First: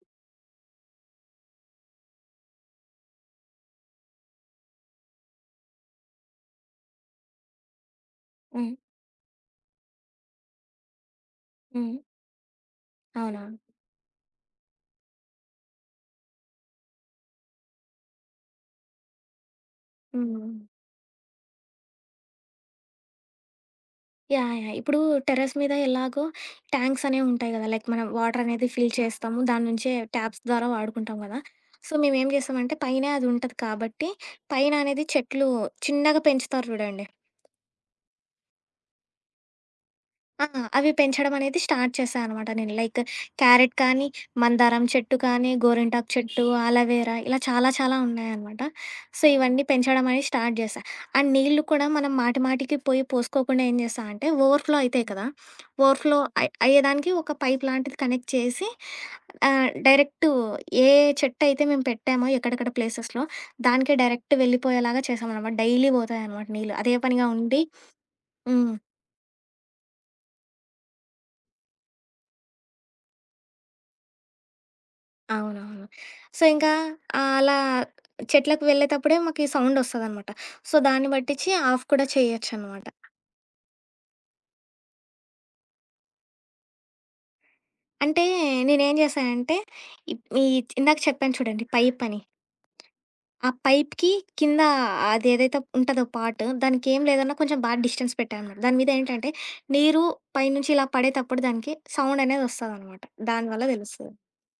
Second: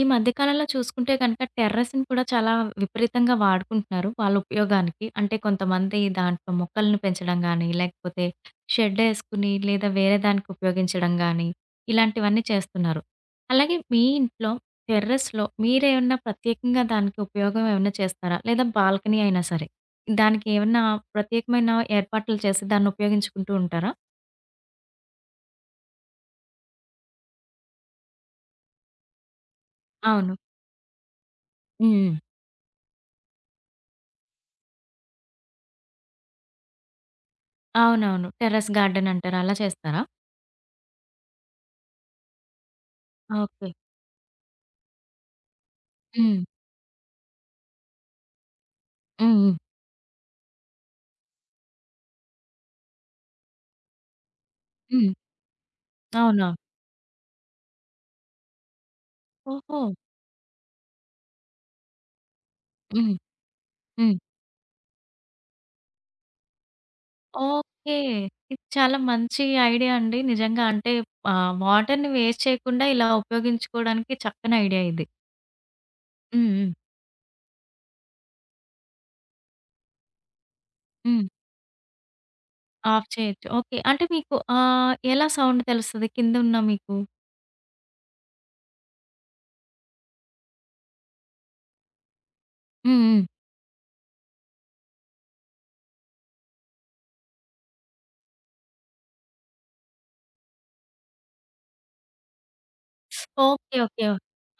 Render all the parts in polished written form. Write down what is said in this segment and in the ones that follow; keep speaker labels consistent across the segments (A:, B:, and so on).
A: ఈ మధ్య కాలంలో చూసుకుంటే గనక టెర్రస్‌ని కూడా చాలా విపరీతంగా వాడుకుంటున్నారు. వాళ్ళ ఉపయోగానికి. అంటే కొంతమంది దాంట్లో మొక్కలను పెంచడం గానీ, లేకపోతే
B: హ్మ్.
A: షెడ్డేసుకుని లేదా వేరే దానికి ఉపయోగించడం గానీ,
B: హ్మ్.
A: ఇలాంటివన్నీ చేస్తున్నారు.
B: అవునవును.
A: అలాగే మీ ఇంట్లో టెర్రస్‌లో మీరేమన్నా ప్రత్యేకంగా దానికి ఉపయోగం ఏమన్నా చేస్తారా? లేదా బాల్కనీ అయినా సరే. దానికి
B: హ్మ్.
A: ఏమన్నా ప్రత్యేకమైన ఏర్పాట్లు చేసి దాన్ని ఉపయోగించుకుంటూ ఉంటారా?
B: యాహ్! ఇప్పుడు టెర్రస్ మీద ఎలాగో ట్యాంక్స్ అనేవి ఉంటాయి కదా! లైక్ మనం వాటర్ అనేది ఫిల్ చేస్తాము. దాని నుంచే
A: అవును.
B: ట్యాప్స్ ద్వారా వాడుకుంటాం కదా!
A: హ్మ్.
B: సో,
A: హ్మ్.
B: మేమేం చేస్తామంటే పైనే అది ఉంటది కాబట్టి, పైన అనేది చెట్లు చిన్నగా పెంచుతారు చూడండి.
A: అవునవును. టెర్రస్ గార్డెన్ అంటారు. అలా చేస్తారా?
B: ఆ! అవి పెంచడం అనేది స్టార్ట్ చేశా అనమాట నేను. Like
A: okay.
B: క్యారెట్ కానీ, మందారం చెట్టు కానీ, గోరింటాకు
A: హ్మ్.
B: చెట్టు, ఆలవేరా ఇలా చాలా చాలా ఉన్నాయనమాట. సో,
A: హ్మ్. హ్మ్.
B: ఇవన్నీ పెంచడం అనేది స్టార్ట్ చేశా. అండ్ నీళ్ళు కూడా మనం మాటి మాటికి పోయి పోసుకోకుండా ఏం చేశా అంటే ఓవర్‌ఫ్లో అయితాయి
A: హ్మ్.
B: కదా! ఓవర్‌ఫ్లో
A: అవునా?
B: అయ్యేదానికి ఒక పైప్ లాంటిది కనెక్ట్ చేసి
A: ఓహో!
B: డైరెక్ట్ ఏ చెట్టయితే మేము పెట్టామో ఎక్కడెక్కడ
A: హ్మ్.
B: ప్లేసెస్‌లో దానికే
A: హ్మ్.
B: డైరెక్ట్ వెళ్ళిపోయేలాగా చేశామనమాట. డైలీ పోతాయనమాట నీళ్ళు. అదే పనిగా ఉండి
A: ఓకే. ఇది
B: హ్మ్.
A: చాలా మంచి ఐడియా అండి. నిజంగా అంటే ఆహ్, వాటర్‌ని వేస్ట్ చేయకుండా ఇలా ఉపయోగించుకోవడానికి చక్కని ఐడియా ఇది.
B: అవునవును. సో,
A: హ్మ్. హ్మ్.
B: ఇంకా అలా చెట్లకు వెళ్ళేటప్పుడే మాకీ సౌండొస్తదనమాట. సో, దాన్ని
A: హ్మ్.
B: బట్టిచ్చి ఆఫ్ కూడా చేయొచ్చనమాట.
A: ఆఫ్ చేయొచ్చు. ఓకే. అంటే మీకు ఆహ్, ఎలా సౌండ్ తెలుస్తది కిందున్న మీకు?
B: అంటే, నేనేం జేశానంటే, ఈ ఇందాక చెప్పాను చూడండి పైపని.
A: హ్మ్. హ్మ్.
B: ఆ పైప్‌కి కింద అదేదైతే ఉంటదో పార్ట్, దానికేం లేదన్నా కొంచెం బా డిస్టెన్స్ పెట్టా అనమాట. దాని మీదేంటంటే, నీరు పైనుంచి ఇలా పడేటప్పుడు దానికి సౌండనేదొస్తదనమాట. దాని వల్ల
A: ఓకే. ఓకే.
B: దెలుస్తది.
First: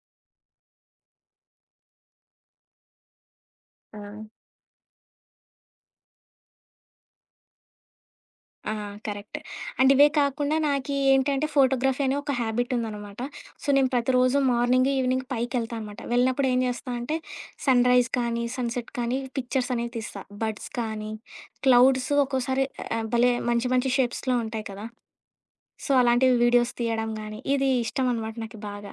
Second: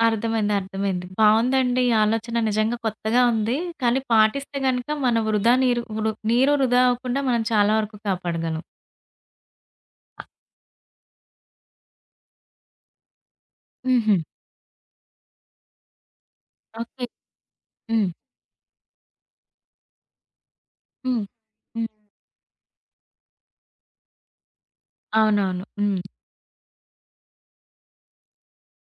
A: అర్థమైంది. అర్థమైంది. బావుందండి ఈ ఆలోచన నిజంగా కొత్తగా ఉంది.
B: ఆ!
A: కానీ పాటిస్తే గనక మన వృధా నీరు వృ నీరు వృధా అవ్వకుండా మనం చాలా వరకు కాపాడగలం.
B: ఆ! కరెక్ట్. అండ్ ఇవే కాకుండా నాకీ ఏంటంటే ఫోటోగ్రఫీ అనే ఒక హ్యాబిట్ ఉందనమాట. సో, నేను
A: హుహు.
B: ప్రతిరోజు మార్నింగ్, ఈవినింగ్ పైకెళ్తా అనమాట. వెళ్ళినప్పుడు ఏం చేస్తా
A: ఓకే.
B: అంటే
A: హ్మ్.
B: సన్‌రైజ్ కానీ, సన్‌సెట్ కానీ పిక్చర్స్ అనేవి తీస్తా. బర్డ్స్ కానీ,
A: హ్మ్. హ్మ్.
B: క్లౌడ్స్ ఒక్కోసారి భలే మంచి మంచి షేప్స్‌లో ఉంటాయి కదా!
A: అవునవును.
B: సో,
A: హ్మ్.
B: అలాంటివి వీడియోస్ తీయడం గానీ, ఇది ఇష్టం అనమాట నాకు బాగా.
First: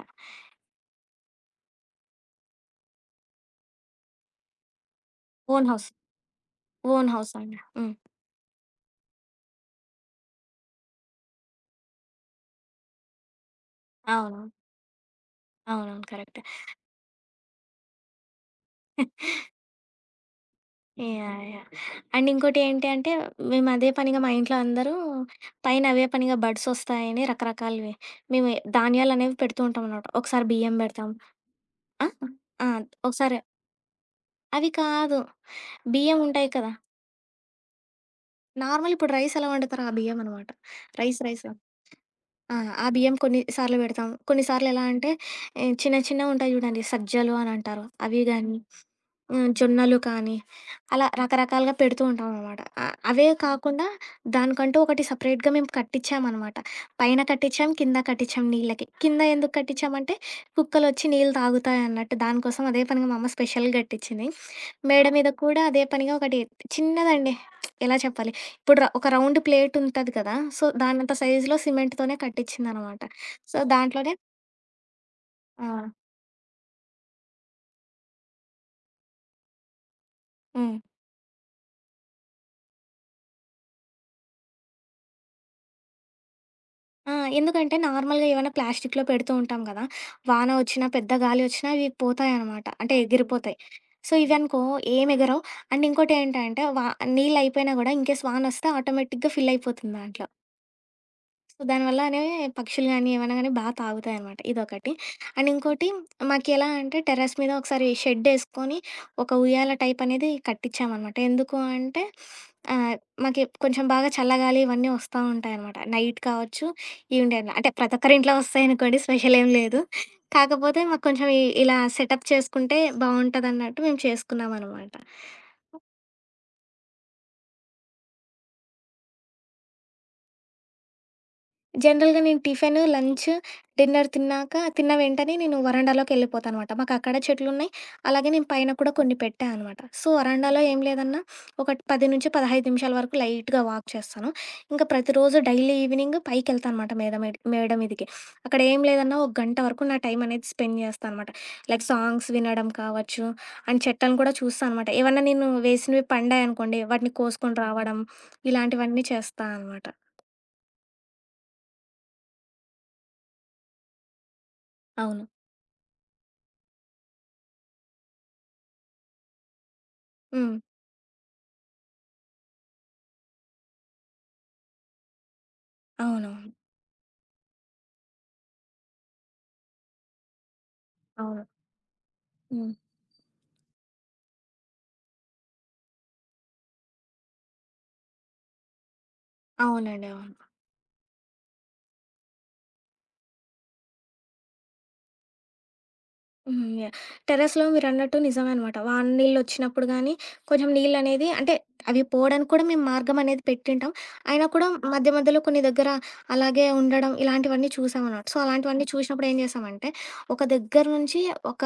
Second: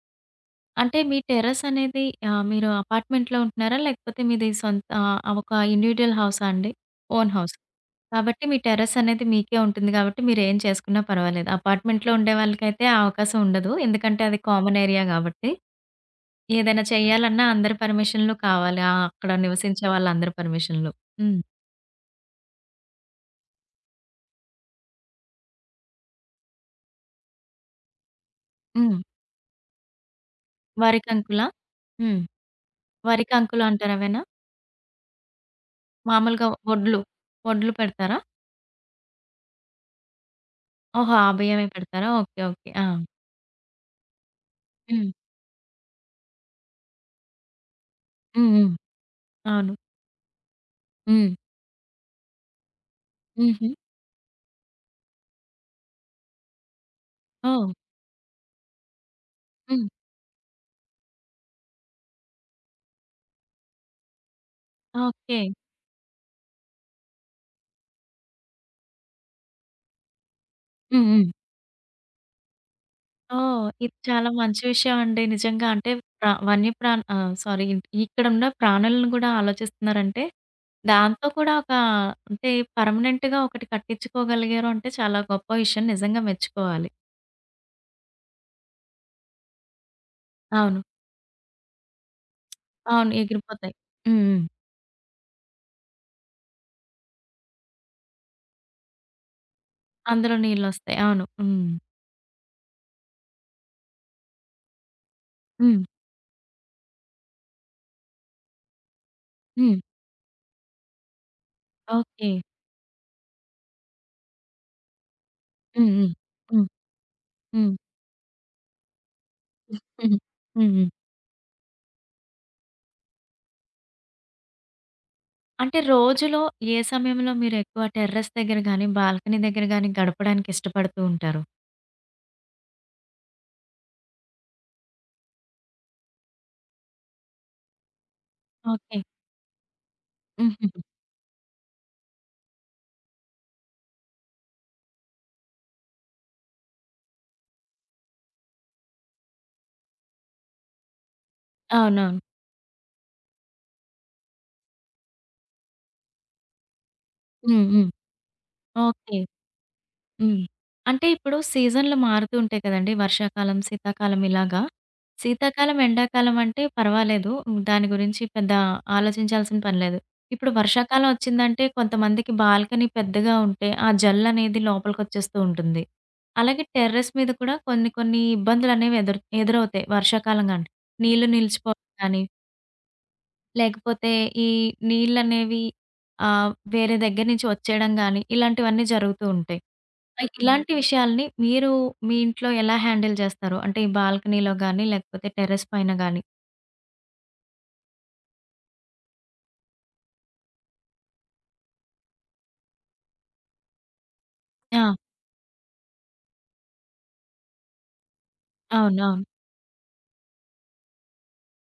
A: అంటే మీ టెర్రస్ అనేది ఆహ్, మీరు అపార్ట్‌మెంట్‌లో ఉంటున్నారా? లేకపోతే మీది సొంత ఆహ్, ఒక
B: ఓన్ హౌస్.
A: ఇండివిడ్యుయల్ హౌసా అండి?
B: Own
A: own
B: house
A: house.
B: అండి. హ్మ్.
A: కాబట్టి మీ టెర్రస్ అనేది మీకే ఉంటుంది కాబట్టి మీరేం చేసుకున్నా పర్వాలేదు. అపార్ట్‌మెంట్‌లో ఉండేవాళ్ళకైతే ఆ అవకాశం ఉండదు. ఎందుకంటే అది
B: అవును.
A: కామన్ ఏరియా కాబట్టి.
B: అవునవును. కరెక్ట్.
A: ఏదైనా చేయాలన్నా అందరి పర్మిషన్‌లు కావాలి. ఆ! అక్కడ నివసించే వాళ్ళందరి పర్మిషన్‌లు. హ్మ్.
B: యాహ్! యాహ్! అండ్ ఇంకోటి ఏంటి అంటే, మేము అదే పనిగా మా ఇంట్లో అందరూ పైన అవే పనిగా బడ్స్ ఒస్తాయని రకరకాలవి. మేము
A: హ్మ్.
B: ధాన్యాలనేవి పెడుతూ ఉంటామనమాట. ఒకసారి బియ్యం
A: వరి
B: బెడతాం.
A: కంకులా?
B: ఆ!
A: హ్మ్.
B: ఆ!
A: వరి
B: ఒకసారి
A: కంకులు అంటారు అవేనా?
B: అవి కాదు. బియ్యం
A: మామూలుగా
B: ఉంటాయి కదా!
A: వడ్లు, వడ్లు పెడతారా?
B: నార్మల్ ఇప్పుడు రైస్ ఎలా వండుతారో ఆ బియ్యం అనమాట.
A: ఓహో!
B: రైస్
A: ఆ
B: రైస్.
A: బియ్యమే పెడతారా? ఓకే.
B: ఆ!
A: ఓకే. ఆ!
B: ఆ బియ్యం కొన్ని సార్లు పెడతాం. కొన్నిసార్లు ఎలా
A: హ్మ్.
B: అంటే చిన్న చిన్నవుంటాయి చూడండి సజ్జలు అని అంటారు. అవి
A: హ్మ్.
B: గానీ,
A: హ్మ్. అవును.
B: జొన్నలు కానీ అలా
A: హ్మ్.
B: రకరకాలుగా పెడుతూ ఉంటామనమాట. అవే
A: హుహు.
B: కాకుండా దానికంటూ ఒకటి సపరేట్‌గా మేము కట్టిచ్చామనమాట. పైన
A: ఓహ్!
B: కట్టిచ్చాం, కింద కట్టిచ్చాం నీళ్ళకి. కింద ఎందుకు
A: హ్మ్.
B: కట్టిచ్చామంటే కుక్కలొచ్చి నీళ్ళు తాగుతాయన్నట్టు దానికోసం అదే పనిగా మా అమ్మ స్పెషల్‌గా కట్టిచ్చింది. మేడ మీద
A: ఓకే.
B: కూడా అదే పనిగా ఒకటి చిన్నదండి. ఎలా చెప్పాలి? ఇప్పుడు ఒక రౌండ్ ప్లేట్ ఉంటది కదా! సో,
A: హ్మ్.
B: దానంత
A: హ్మ్.
B: సైజులో సిమెంట్‌తోనే కట్టిచ్చిందనమాట. సో,
A: ఓహ్! ఇది
B: దాంట్లోనే
A: చాలా మంచి విషయం అండి. నిజంగా
B: ఆ!
A: అంటే సారీ, ఇక్కడున్న ప్రాణులను గూడా ఆలోచిస్తున్నారంటే,
B: హ్మ్.
A: దాంతో కూడా ఒక అంటే పర్మనెంట్‌గా ఒకటి కట్టించుకోగలిగారు అంటే చాలా గొప్ప విషయం. నిజంగా మెచ్చుకోవాలి.
B: ఆ! ఎందుకంటే నార్మల్‌గా ఏవైనా ప్లాస్టిక్‌లో పెడుతూ ఉంటాం కదా! వాన
A: అవును.
B: వచ్చినా, పెద్ద గాలి వచ్చినా ఇవి పోతాయనమాట. అంటే
A: అవును.
B: ఎగిరిపోతాయి.
A: ఎగిరిపోతాయి.
B: సో,
A: హ్మ్. హ్మ్.
B: ఇవనుకో ఏమి ఎగరవు. అండ్ ఇంకోటేంటంటే, నీళ్ళయిపోయినా గూడా ఇన్‌కేస్ వానొస్తే ఆటోమేటిక్‌గా ఫిల్ అయిపోతుంది దాంట్లో.
A: అందులో నీళ్ళొస్తాయి. అవును.
B: సో
A: హ్మ్.
B: దానివల్లనే పక్షులు గానీ, ఏమన్నా గానీ బా తాగుతాయనమాట. ఇదొకటి. అండ్
A: హ్మ్.
B: ఇంకోటి మాకెలా అంటే టెర్రస్ మీద ఒకసారి షెడ్డేసుకొని ఒక ఉయ్యాల
A: హ్మ్.
B: టైపనేది కట్టిచ్చామనమాట. ఎందుకు అంటే
A: ఓకే.
B: ఆహ్, మాకి కొంచెం బాగా చల్లగాలి ఇవన్నీ వస్తా ఉంటాయనమాట.
A: హ్మ్. హ్మ్.
B: నైట్
A: హ్మ్.
B: కావచ్చు, ఈవినింగ్ టైంలో. అంటే
A: హ్మ్.
B: ప్రతి ఒక్కరింట్లో వస్తాయనుకోండి స్పెషలేం లేదు.
A: హుహు. హ్మ్.
B: కాకపోతే
A: హ్మ్.
B: మాకు కొంచెం ఇలా సెటప్ చేసుకుంటే బావుంటదన్నట్టు మేము చేసుకున్నామనమాట.
A: అంటే రోజులో ఏ సమయంలో మీరెక్కువ టెర్రస్ దగ్గర గానీ, బాల్కనీ దగ్గర గానీ గడపడానికి ఇష్టపడుతూ ఉంటారు?
B: జనరల్‌గా నేను టిఫిను, లంచు, డిన్నర్ తిన్నాక తిన్న వెంటనే నేను వరండాలోకెళ్ళిపోతానమాట. మాకక్కడ చెట్లున్నాయి. అలాగే నేను పైన కూడా
A: ఓకే.
B: కొన్ని పెట్టా అనమాట. సో, వరండాలో ఏం
A: హుహు.
B: లేదన్నా ఒక 10-15 నిమిషాల వరకు లైట్‌గా వాక్ చేస్తాను. ఇంకా ప్రతిరోజు డైలీ ఈవినింగ్ పైకెళ్తా అనమాట మేడ మీదకి. అక్కడ ఏం లేదన్నా ఒక 1 గంట వరకు నా టైం అనేది స్పెండ్ చేస్తా అనమాట. లైక్
A: అవునవును.
B: సాంగ్స్ వినడం కావచ్చు, అండ్ చెట్లను కూడా చూస్తా అనమాట. ఏవన్నా నేను వేసినవి పండాయనుకోండి, వాటిని కోసుకొని
A: హ్మ్. హ్మ్.
B: రావడం, ఇలాంటివన్నీ
A: ఓకే.
B: చేస్తా అనమాట.
A: హ్మ్. అంటే ఇప్పుడు సీజన్‌లు మారుతూ ఉంటాయి కదండీ! వర్షాకాలం, శీతాకాలం ఇలాగా.
B: అవును.
A: శీతాకాలం, ఎండాకాలం అంటే పర్వాలేదు. దాని గురించి పెద్ద ఆలోచించాల్సిన పని లేదు. ఇప్పుడు
B: హ్మ్.
A: వర్షాకాలం వచ్చిందంటే కొంతమందికి బాల్కనీ పెద్దగా ఉంటే ఆ జల్లనేది లోపలికొచ్చేస్తూ ఉంటుంది.
B: అవునవును.
A: అలాగే టెర్రస్ మీద కూడా కొన్ని కొన్ని ఇబ్బందులనేవి ఎదురవుతాయి వర్షాకాలం గాంటే. నీళ్లు
B: అవును.
A: నిలిచిపోవడం గానీ,
B: హ్మ్.
A: లేకపోతే ఈ నీళ్ళనేవి ఆహ్, వేరే దగ్గర నుంచి వచ్చేయడం గానీ, ఇలాంటివన్నీ జరుగుతూ ఉంటాయి.
B: అవునండి.
A: ఆహ్,
B: అవును.
A: ఇలాంటి విషయాల్ని మీరు మీ ఇంట్లో ఎలా హ్యాండిల్ చేస్తారు? అంటే ఈ బాల్కనీలో గాని, లేకపోతే టెర్రస్ పైన గాని.
B: హ్మ్. యాహ్! టెర్రస్‌లో మీరన్నట్టు నిజమే అనమాట. వాన నీళ్ళొచ్చినప్పుడు గానీ, కొంచెం నీళ్ళనేది అంటే అవి పోవడానికి కూడా మేము మార్గం అనేది పెట్టింటాం. అయినా కూడా
A: ఆ!
B: మధ్య మధ్యలో కొన్ని దగ్గర అలాగే ఉండడం ఇలాంటివన్నీ చూసామనమాట. సో, అలాంటివన్నీ
A: అవునవును.
B: చూసినప్పుడు ఏం చేశామంటే, ఒక దగ్గర నుంచి ఒక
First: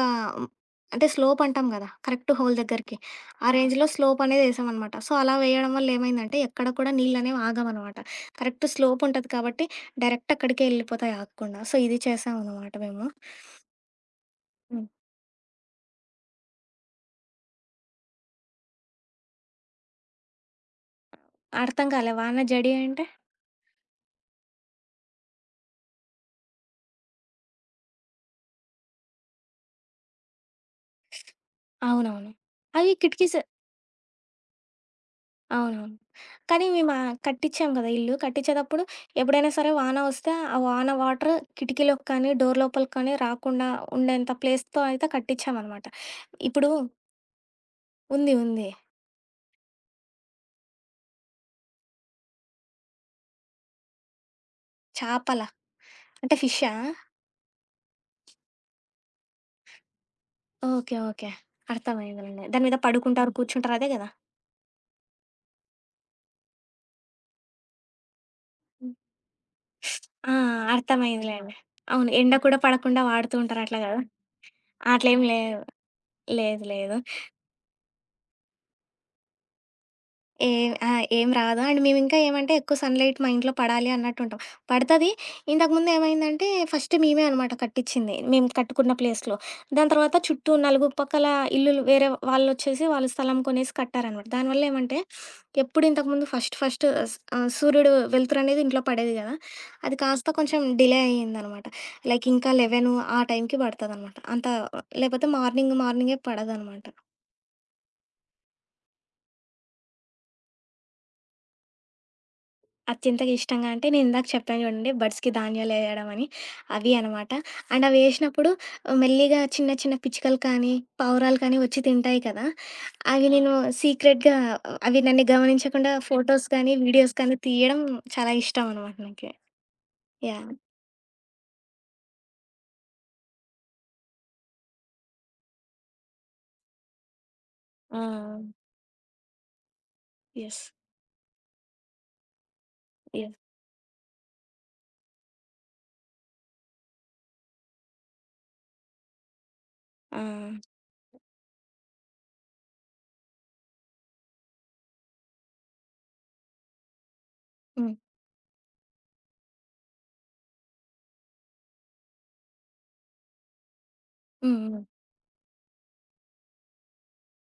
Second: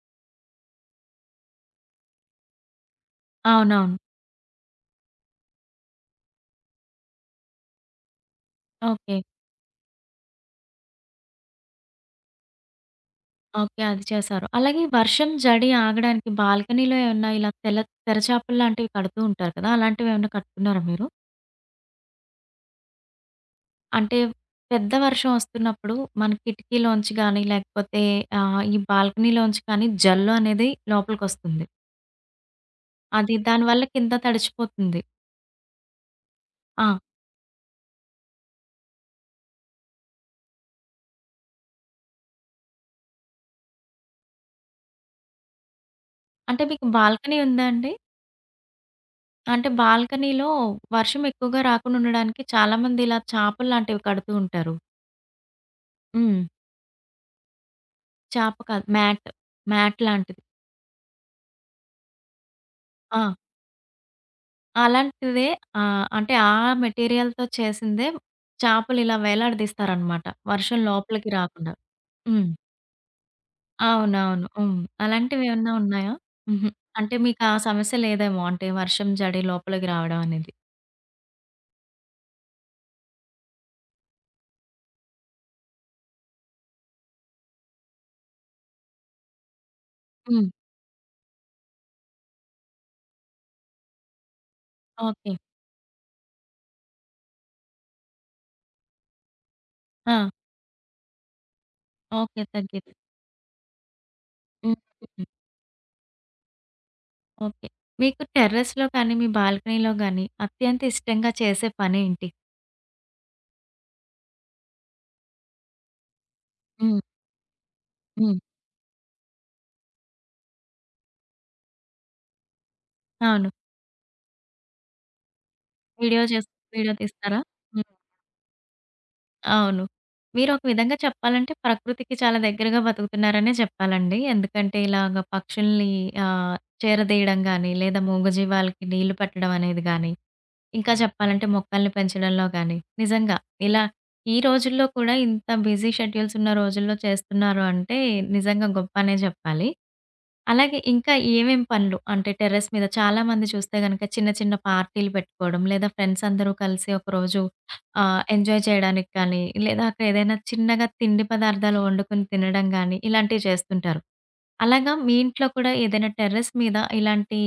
B: అంటే స్లోప్ అంటాం గదా! కరెక్ట్ హోల్ దగ్గరికి. ఆ ఆ! రేంజ్‌లో
A: అవునవును.
B: స్లోప్ అనేది ఏసామనమాట. సో, అలా వేయడం వల్ల ఏమైందంటే, ఎక్కడ కూడా నీళ్ళనేవి ఆగవనమాట. Correct slope
A: okay.
B: ఉంటది కాబట్టి, డైరెక్ట్ అక్కడికే యెళ్ళిపోతాయి ఆగకుండా. సో, ఇది చేశామనమాట మేము.
A: ఓకే. అది చేశారు. అలాగే
B: హ్మ్.
A: వర్షం, జడి ఆగడానికి బాల్కనీలో ఏమన్నా ఇలా తెరచాపలు లాంటివి కడుతూ ఉంటారు కదా! అలాంటివేమన్నా కట్టుకున్నారా మీరు?
B: అర్థం కాలే. వాన జడి అంటే?
A: అంటే పెద్ద వర్షం వస్తున్నప్పుడు మన కిటికీలోంచి గాని, లేకపోతే ఆహ్, ఈ బాల్కనీలోంచి కానీ జల్లు అనేది లోపలికొస్తుంది.
B: అవునవును. అవి
A: అది
B: కిటికీస్
A: దానివల్ల కింద తడిచిపోతుంది.
B: అవునవును. కానీ
A: ఆ!
B: మేము కట్టిచ్చాం గదా ఇల్లు. కట్టిచ్చేటప్పుడు ఎప్పుడైనా సరే వాన వస్తే, ఆ వాన వాటర్ కిటికీలోకి కానీ, డోర్ లోపలికి కానీ రాకుండా ఉండేంత ప్లేస్‌తో అయితే కట్టిచ్చామనమాట.
A: అంటే
B: ఇప్పుడు
A: మీకు బాల్కనీ ఉందా అండి?
B: ఉంది. ఉంది.
A: అంటే బాల్కనీలో వర్షం ఎక్కువగా రాకుండా ఉండడానికి చాలామంది ఇలా చాపలు లాంటివి కడుతూ ఉంటారు.
B: చేపల అంటే
A: హ్మ్.
B: ఫిషా?
A: చాప కాదు మ్యాట్. మ్యాట్ లాంటిది.
B: ఓకే. ఓకే. అర్థమైందిలెండి. దాని మీద
A: ఆ!
B: పడుకుంటారు, కూర్చుంటారు అదే గదా!
A: అలాంటిదే ఆహ్, అంటే ఆ మెటీరియల్‌తో చేసిందే
B: హ్మ్.
A: చాపలు ఇలా వేలాడదీస్తారనమాట.
B: ఆ!
A: వర్షం లోపలికి
B: అర్థమైందిలెండి.
A: రాకుండా.
B: అవును. ఎండ
A: హ్మ్.
B: కూడా పడకుండా వాడుతూ ఉంటారు అట్లా గదా!
A: అవునవును. హ్మ్.
B: అట్లేం లేదు.
A: అలాంటివేమన్నా ఉన్నాయా?
B: లేదు.
A: హుహు.
B: లేదు.
A: అంటే మీకు ఆ సమస్య లేదేమో అంటే వర్షం జడి లోపలికి రావడం అనేది.
B: ఏం ఆ! ఏం రాదు. అండ్ మేమింకా ఏమంటే ఎక్కువ సన్‌లైట్ మా ఇంట్లో పడాలి అన్నట్టుంటాం. పడతది. ఇంతకుముందు ఏమైందంటే ఫస్ట్ మేమే అనమాట కట్టిచ్చింది. మేము కట్టుకున్న ప్లేస్‌లో. దాని తర్వాత
A: హ్మ్.
B: చుట్టూ నలుగురు పక్కల ఇల్లులు వేరే వాళ్ళొచ్చేసి వాళ్ళు స్థలం కొనేసి కట్టారనమాట. దానివల్ల ఏమంటే
A: ఓకే.
B: ఎప్పుడు ఇంతకుముందు ఫస్ట్ ఫస్ట్ ఆహ్, సూర్యుడు వెలుతురనేది ఇంట్లో పడేది కదా! అది కాస్త
A: ఆ!
B: కొంచెం డిలే అయ్యిందనమాట. Like
A: okay.
B: ఇంకా 11
A: తగ్గిద్ది.
B: ఆ టైంకి పడతదనమాట. అంత
A: హ్మ్.
B: లేపోతే మార్నింగే పడదనమాట.
A: ఓకే. మీకు టెర్రస్‌లో కానీ, మీ బాల్కనీలో గానీ అత్యంత ఇష్టంగా చేసే పనేంటి?
B: అత్యంతగా ఇష్టంగా అంటే నేనిందాక చెప్పాను చూడండి బర్డ్స్‌కి ధాన్యాలేయడం అని, అవి
A: హ్మ్.
B: అనమాట. అండ్
A: హ్మ్.
B: అవేసినప్పుడు మెల్లిగా చిన్న చిన్న పిచ్చుకలు కానీ, పావురాలు కానీ వచ్చి తింటాయి కదా! అవి ఆ!
A: అవును.
B: నేను సీక్రెట్‌గా అవి నన్ను గమనించకుండా
A: వీడియో
B: ఫోటోస్
A: చేస్
B: కానీ,
A: వీడియో
B: వీడియోస్ కానీ
A: తీస్తారా?
B: తీయడం
A: హ్మ్.
B: చాలా ఇష్టం అనమాట నాకి.
A: అవును.
B: యాహ్!
A: మీరొక విధంగా చెప్పాలంటే ప్రకృతికి చాలా దగ్గరగా బతుకుతున్నారనే చెప్పాలండి. ఎందుకంటే ఇలాగ పక్షుల్ని ఆహ్, చేరదీయడం గానీ, లేదా
B: ఆ!
A: మూగజీవాలకి నీళ్లు పెట్టడం అనేది గానీ,
B: యెస్.
A: ఇంకా చెప్పాలంటే మొక్కల్ని పెంచడంలో గానీ, నిజంగా
B: యెస్.
A: ఇలా ఈ రోజుల్లో కూడా ఇంత బిజీ షెడ్యూల్స్ ఉన్న రోజుల్లో చేస్తున్నారు అంటే నిజంగా గొప్ప అనే జెప్పాలి.
B: ఆ!
A: అలాగే ఇంకా ఏమేం పనులు అంటే టెర్రస్ మీద చాలామంది చూస్తే గనక చిన్న చిన్న పార్టీలు పెట్టుకోవడం, లేదా ఫ్రెండ్స్ అందరూ కలిసి ఒకరోజు
B: హ్మ్.
A: ఆహ్, ఎంజాయ్ చేయడానికి కానీ, లేదా అక్కడ ఏదైనా చిన్నగా తిండి పదార్థాలు వండుకొని తినడం గానీ, ఇలాంటివి చేస్తుంటారు.
B: హ్మ్. హ్మ్.
A: అలాగా మీ ఇంట్లో కూడా ఏదైనా టెర్రస్ మీద ఇలాంటి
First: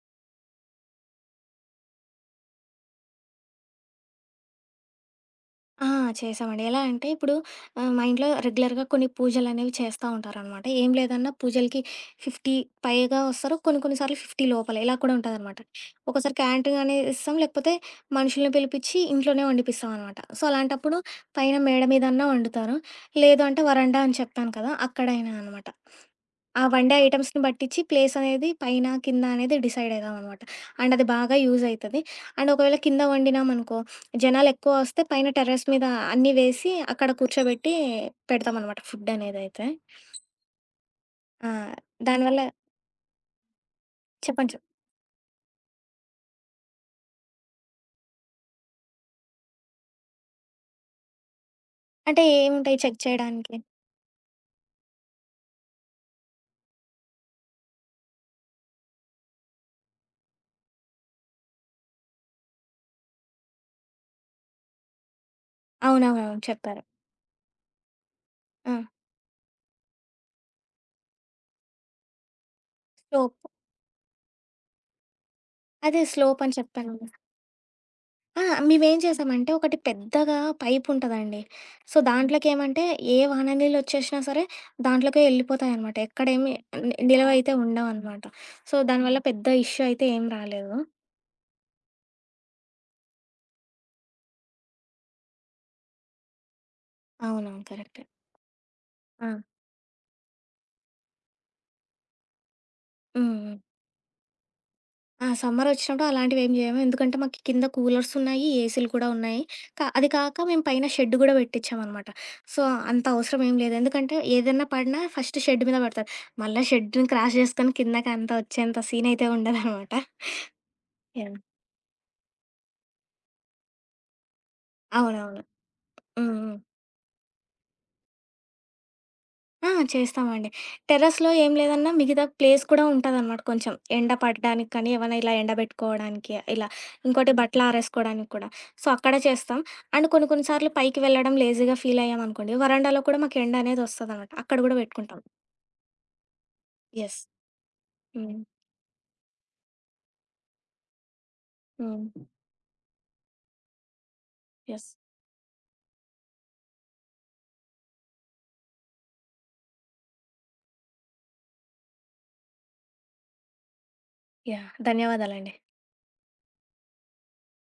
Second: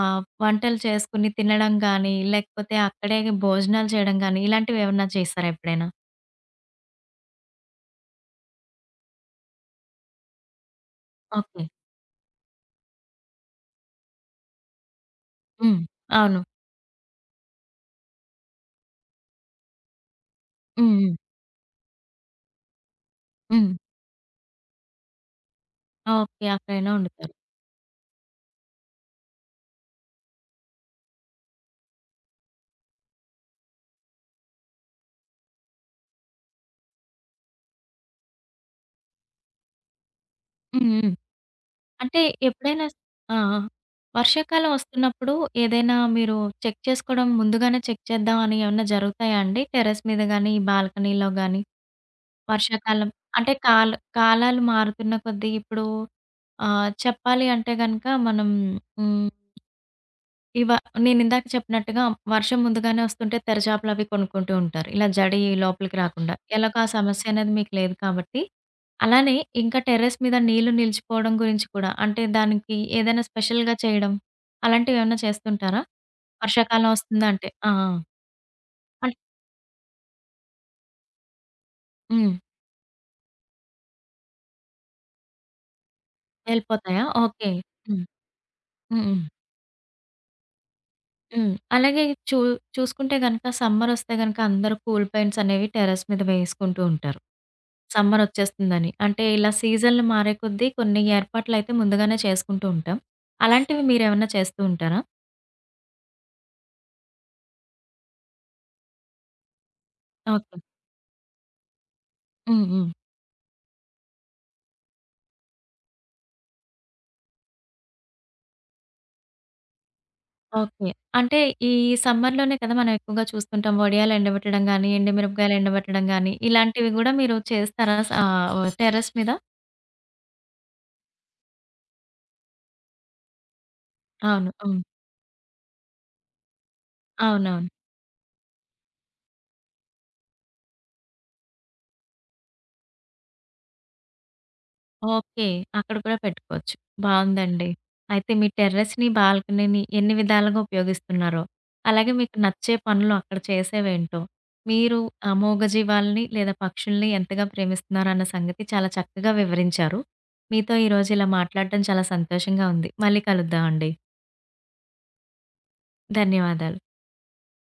A: ఆహ్, వంటలు చేసుకొని తినడం గానీ, లేకపోతే అక్కడే భోజనాలు చేయడం గానీ, ఇలాంటివేమన్నా చేశారా
B: ఆ!
A: ఎప్పుడైనా?
B: చేశామండి. ఎలా అంటే ఇప్పుడు మా ఇంట్లో రెగ్యులర్‌గా కొన్ని పూజలనేవి చేస్తా ఉంటారనమాట. ఏం లేదన్నా
A: ఓకే.
B: పూజలకి 50 పైగా వస్తారు. కొన్ని కొన్ని సార్లు 50 లోపల ఇలా కూడా ఉంటదనమాట.
A: హ్మ్.
B: ఒక్కోసారి
A: అవును.
B: క్యాంటీన్ అనేది ఇస్తాం. లేకపోతే మనుషుల్ని పిలిపిచ్చి ఇంట్లోనే వండిపిస్తామనమాట. సో,
A: హ్మ్.
B: అలాంటప్పుడు
A: హ్మ్.
B: పైన మేడ మీదన్నా వండుతారు. లేదు అంటే
A: హ్మ్.
B: వరండా అని చెప్పాను కదా! అక్కడైనా అనమాట.
A: ఓకే.
B: ఆ
A: అక్కడైనా
B: వండే
A: వండుతారు.
B: ఐటెమ్స్‌ని బట్టిచ్చి ప్లేస్ అనేది పైన, కింద అనేది డిసైడ్ అయిదామనమాట. అండ్ అది బాగా యూజ్ అయితది. అండ్ ఒకవేళ కింద వండినామనుకో జనాలెక్కువ వస్తే పైన టెర్రస్ మీద అన్నీ వేసి అక్కడ కూర్చోబెట్టి పెడతామనమాట ఫుడ్ అనేదైతే.
A: హ్మ్. హ్మ్.
B: ఆ!
A: అంటే
B: దానివల్ల
A: ఎప్పుడైనా ఆ! ఆ!
B: చెప్పండి చెప్
A: వర్షాకాలం వస్తున్నప్పుడు ఏదైనా మీరు చెక్ చేసుకోవడం ముందుగానే చెక్ చేద్దాం అని ఏమన్నా జరుగుతాయా అండి? టెర్రస్ మీద గానీ, బాల్కనీలో గానీ,
B: అంటే ఏముంటాయి చెక్
A: వర్షాకాలం అంటే
B: చేయడానికి?
A: కాలాలు మారుతున్న కొద్దీ ఇప్పుడు ఆహ్, చెప్పాలి అంటే గనక మనం హ్మ్. ఇవ నేనిందాక చెప్పినట్టుగా వర్షం ముందుగానే వస్తుంటే తెరచాపలవి కొనుక్కుంటూ ఉంటారు. ఇలా జడి లోపలికి రాకుండా.
B: అవునవునవును.
A: ఎలాగో
B: చెప్పారు.
A: ఆ సమస్య అనేది మీకు లేదు కాబట్టి.
B: ఆ!
A: అలానే ఇంకా టెర్రస్ మీద నీళ్లు నిలిచిపోవడం గురించి కూడా అంటే దానికి ఏదైనా
B: స్లోప్.
A: స్పెషల్‌గా చేయడం అలాంటివేమన్నా చేస్తుంటారా?
B: అదే స్లోప్ అని
A: వర్షాకాలం
B: చెప్పాను కదా!
A: వస్తుందంటే. ఆ! ఆ!
B: ఆ! మేమేం
A: అన్
B: చేసామంటే ఒకటి పెద్దగా పైపుంటదండి. సో,
A: హ్మ్.
B: దాంట్లోకేమంటే ఏ వాన నీళ్ళొచ్చేసినా సరే దాంట్లోకే యెళ్ళిపోతాయనమాట. ఎక్కడేమి
A: వెళ్ళిపోతాయా? ఓకే.
B: నిలవైతే
A: హ్మ్.
B: ఉండవనమాట. సో,
A: హ్మ్.
B: దానివల్ల పెద్ద ఇష్యూ అయితే ఏం రాలేదు.
A: హ్మ్. అలాగే చూ చూసుకుంటే గనక సమ్మరొస్తే గనక అందరూ కూల్ పెయింట్స్ అనేవి టెర్రస్ మీద వేసుకుంటూ ఉంటారు.
B: అవునవును. కరెక్టే.
A: సమ్మరొచ్చేస్తుందని. అంటే
B: ఆ!
A: ఇలా సీజన్‌లు మారే కొద్దీ కొన్ని ఏర్పాట్లయితే ముందుగానే చేసుకుంటూ ఉంటాం.
B: హ్మ్. హ్మ్.
A: అలాంటివి మీరేమన్నా చేస్తూ ఉంటారా?
B: ఆ! సమ్మరొచ్చినప్పుడు అలాంటివేం జేయము. ఎందుకంటే, మాకు కింద కూలర్స్ ఉన్నాయి, ఏసీలు కూడా ఉన్నాయి. అది కాక
A: ఓకే.
B: మేము పైన షెడ్ గూడా పెట్టిచ్చామనమాట. సో,
A: హ్మ్. హ్మ్.
B: అంత అవసరం ఏం లేదు. ఎందుకంటే, ఏదన్నా పడినా ఫస్ట్ షెడ్ మీద పడతది. మళ్ళా షెడ్‌ని క్రాస్ జేసుకొని కిందకంతా వచ్చేంత సీనయితే ఉండదనమాట.
A: ఓకే.
B: యాహ్!
A: అంటే ఈ సమ్మర్‌లోనే కదా మనం ఎక్కువగా చూస్తుంటాం. వడియాలు ఎండబెట్టడం గానీ,
B: అవునవును.
A: ఎండుమిరపకాయలు ఎండబెట్టడం
B: హ్మ్.
A: గానీ,
B: హ్మ్.
A: ఇలాంటివి గూడా మీరు చేస్తారా? ఆహ్, టెర్రస్ మీద?
B: ఆ! చేస్తామండి. టెర్రస్‌లో ఏం లేదన్నా మిగతా ప్లేస్ కూడా ఉంటదనమాట కొంచెం. ఎండ
A: అవును.
B: పడడానికి
A: హ్మ్.
B: కానీ, ఏవన్నా ఇలా ఎండబెట్టుకోవడానికి ఇలా. ఇంకోటి
A: అవునవును.
B: బట్టలారేసుకోవడానికి కూడా. సో, అక్కడ చేస్తాం. అండ్ కొన్ని కొన్ని సార్లు పైకి వెళ్ళడం లేజీగా ఫీల్ అయ్యామనుకోండి, వరండాలో కూడా మాకు ఎండ అనేది వస్తదనమాట. అక్కడ గూడా పెట్టుకుంటాం.
A: ఓకే. అక్కడ కూడా పెట్టుకోవచ్చు.
B: యెస్.
A: బావుందండి. అయితే
B: హ్మ్.
A: మీ టెర్రస్‌ని, బాల్కనీని ఎన్ని విధాలుగా ఉపయోగిస్తున్నారో,
B: హ్మ్.
A: అలాగే మీకు నచ్చే పనులు అక్కడ చేసేవేంటో,
B: యెస్.
A: మీరు ఆ మూగజీవాల్ని లేదా పక్షుల్ని ఎంతగా ప్రేమిస్తున్నారన్న సంగతి చాలా చక్కగా వివరించారు. మీతో ఈరోజు ఇలా మాట్లాడడం చాలా సంతోషంగా ఉంది. మళ్ళీ కలుద్దామండి.
B: యాహ్! ధన్యవాదాలండి.
A: ధన్యవాదాలు.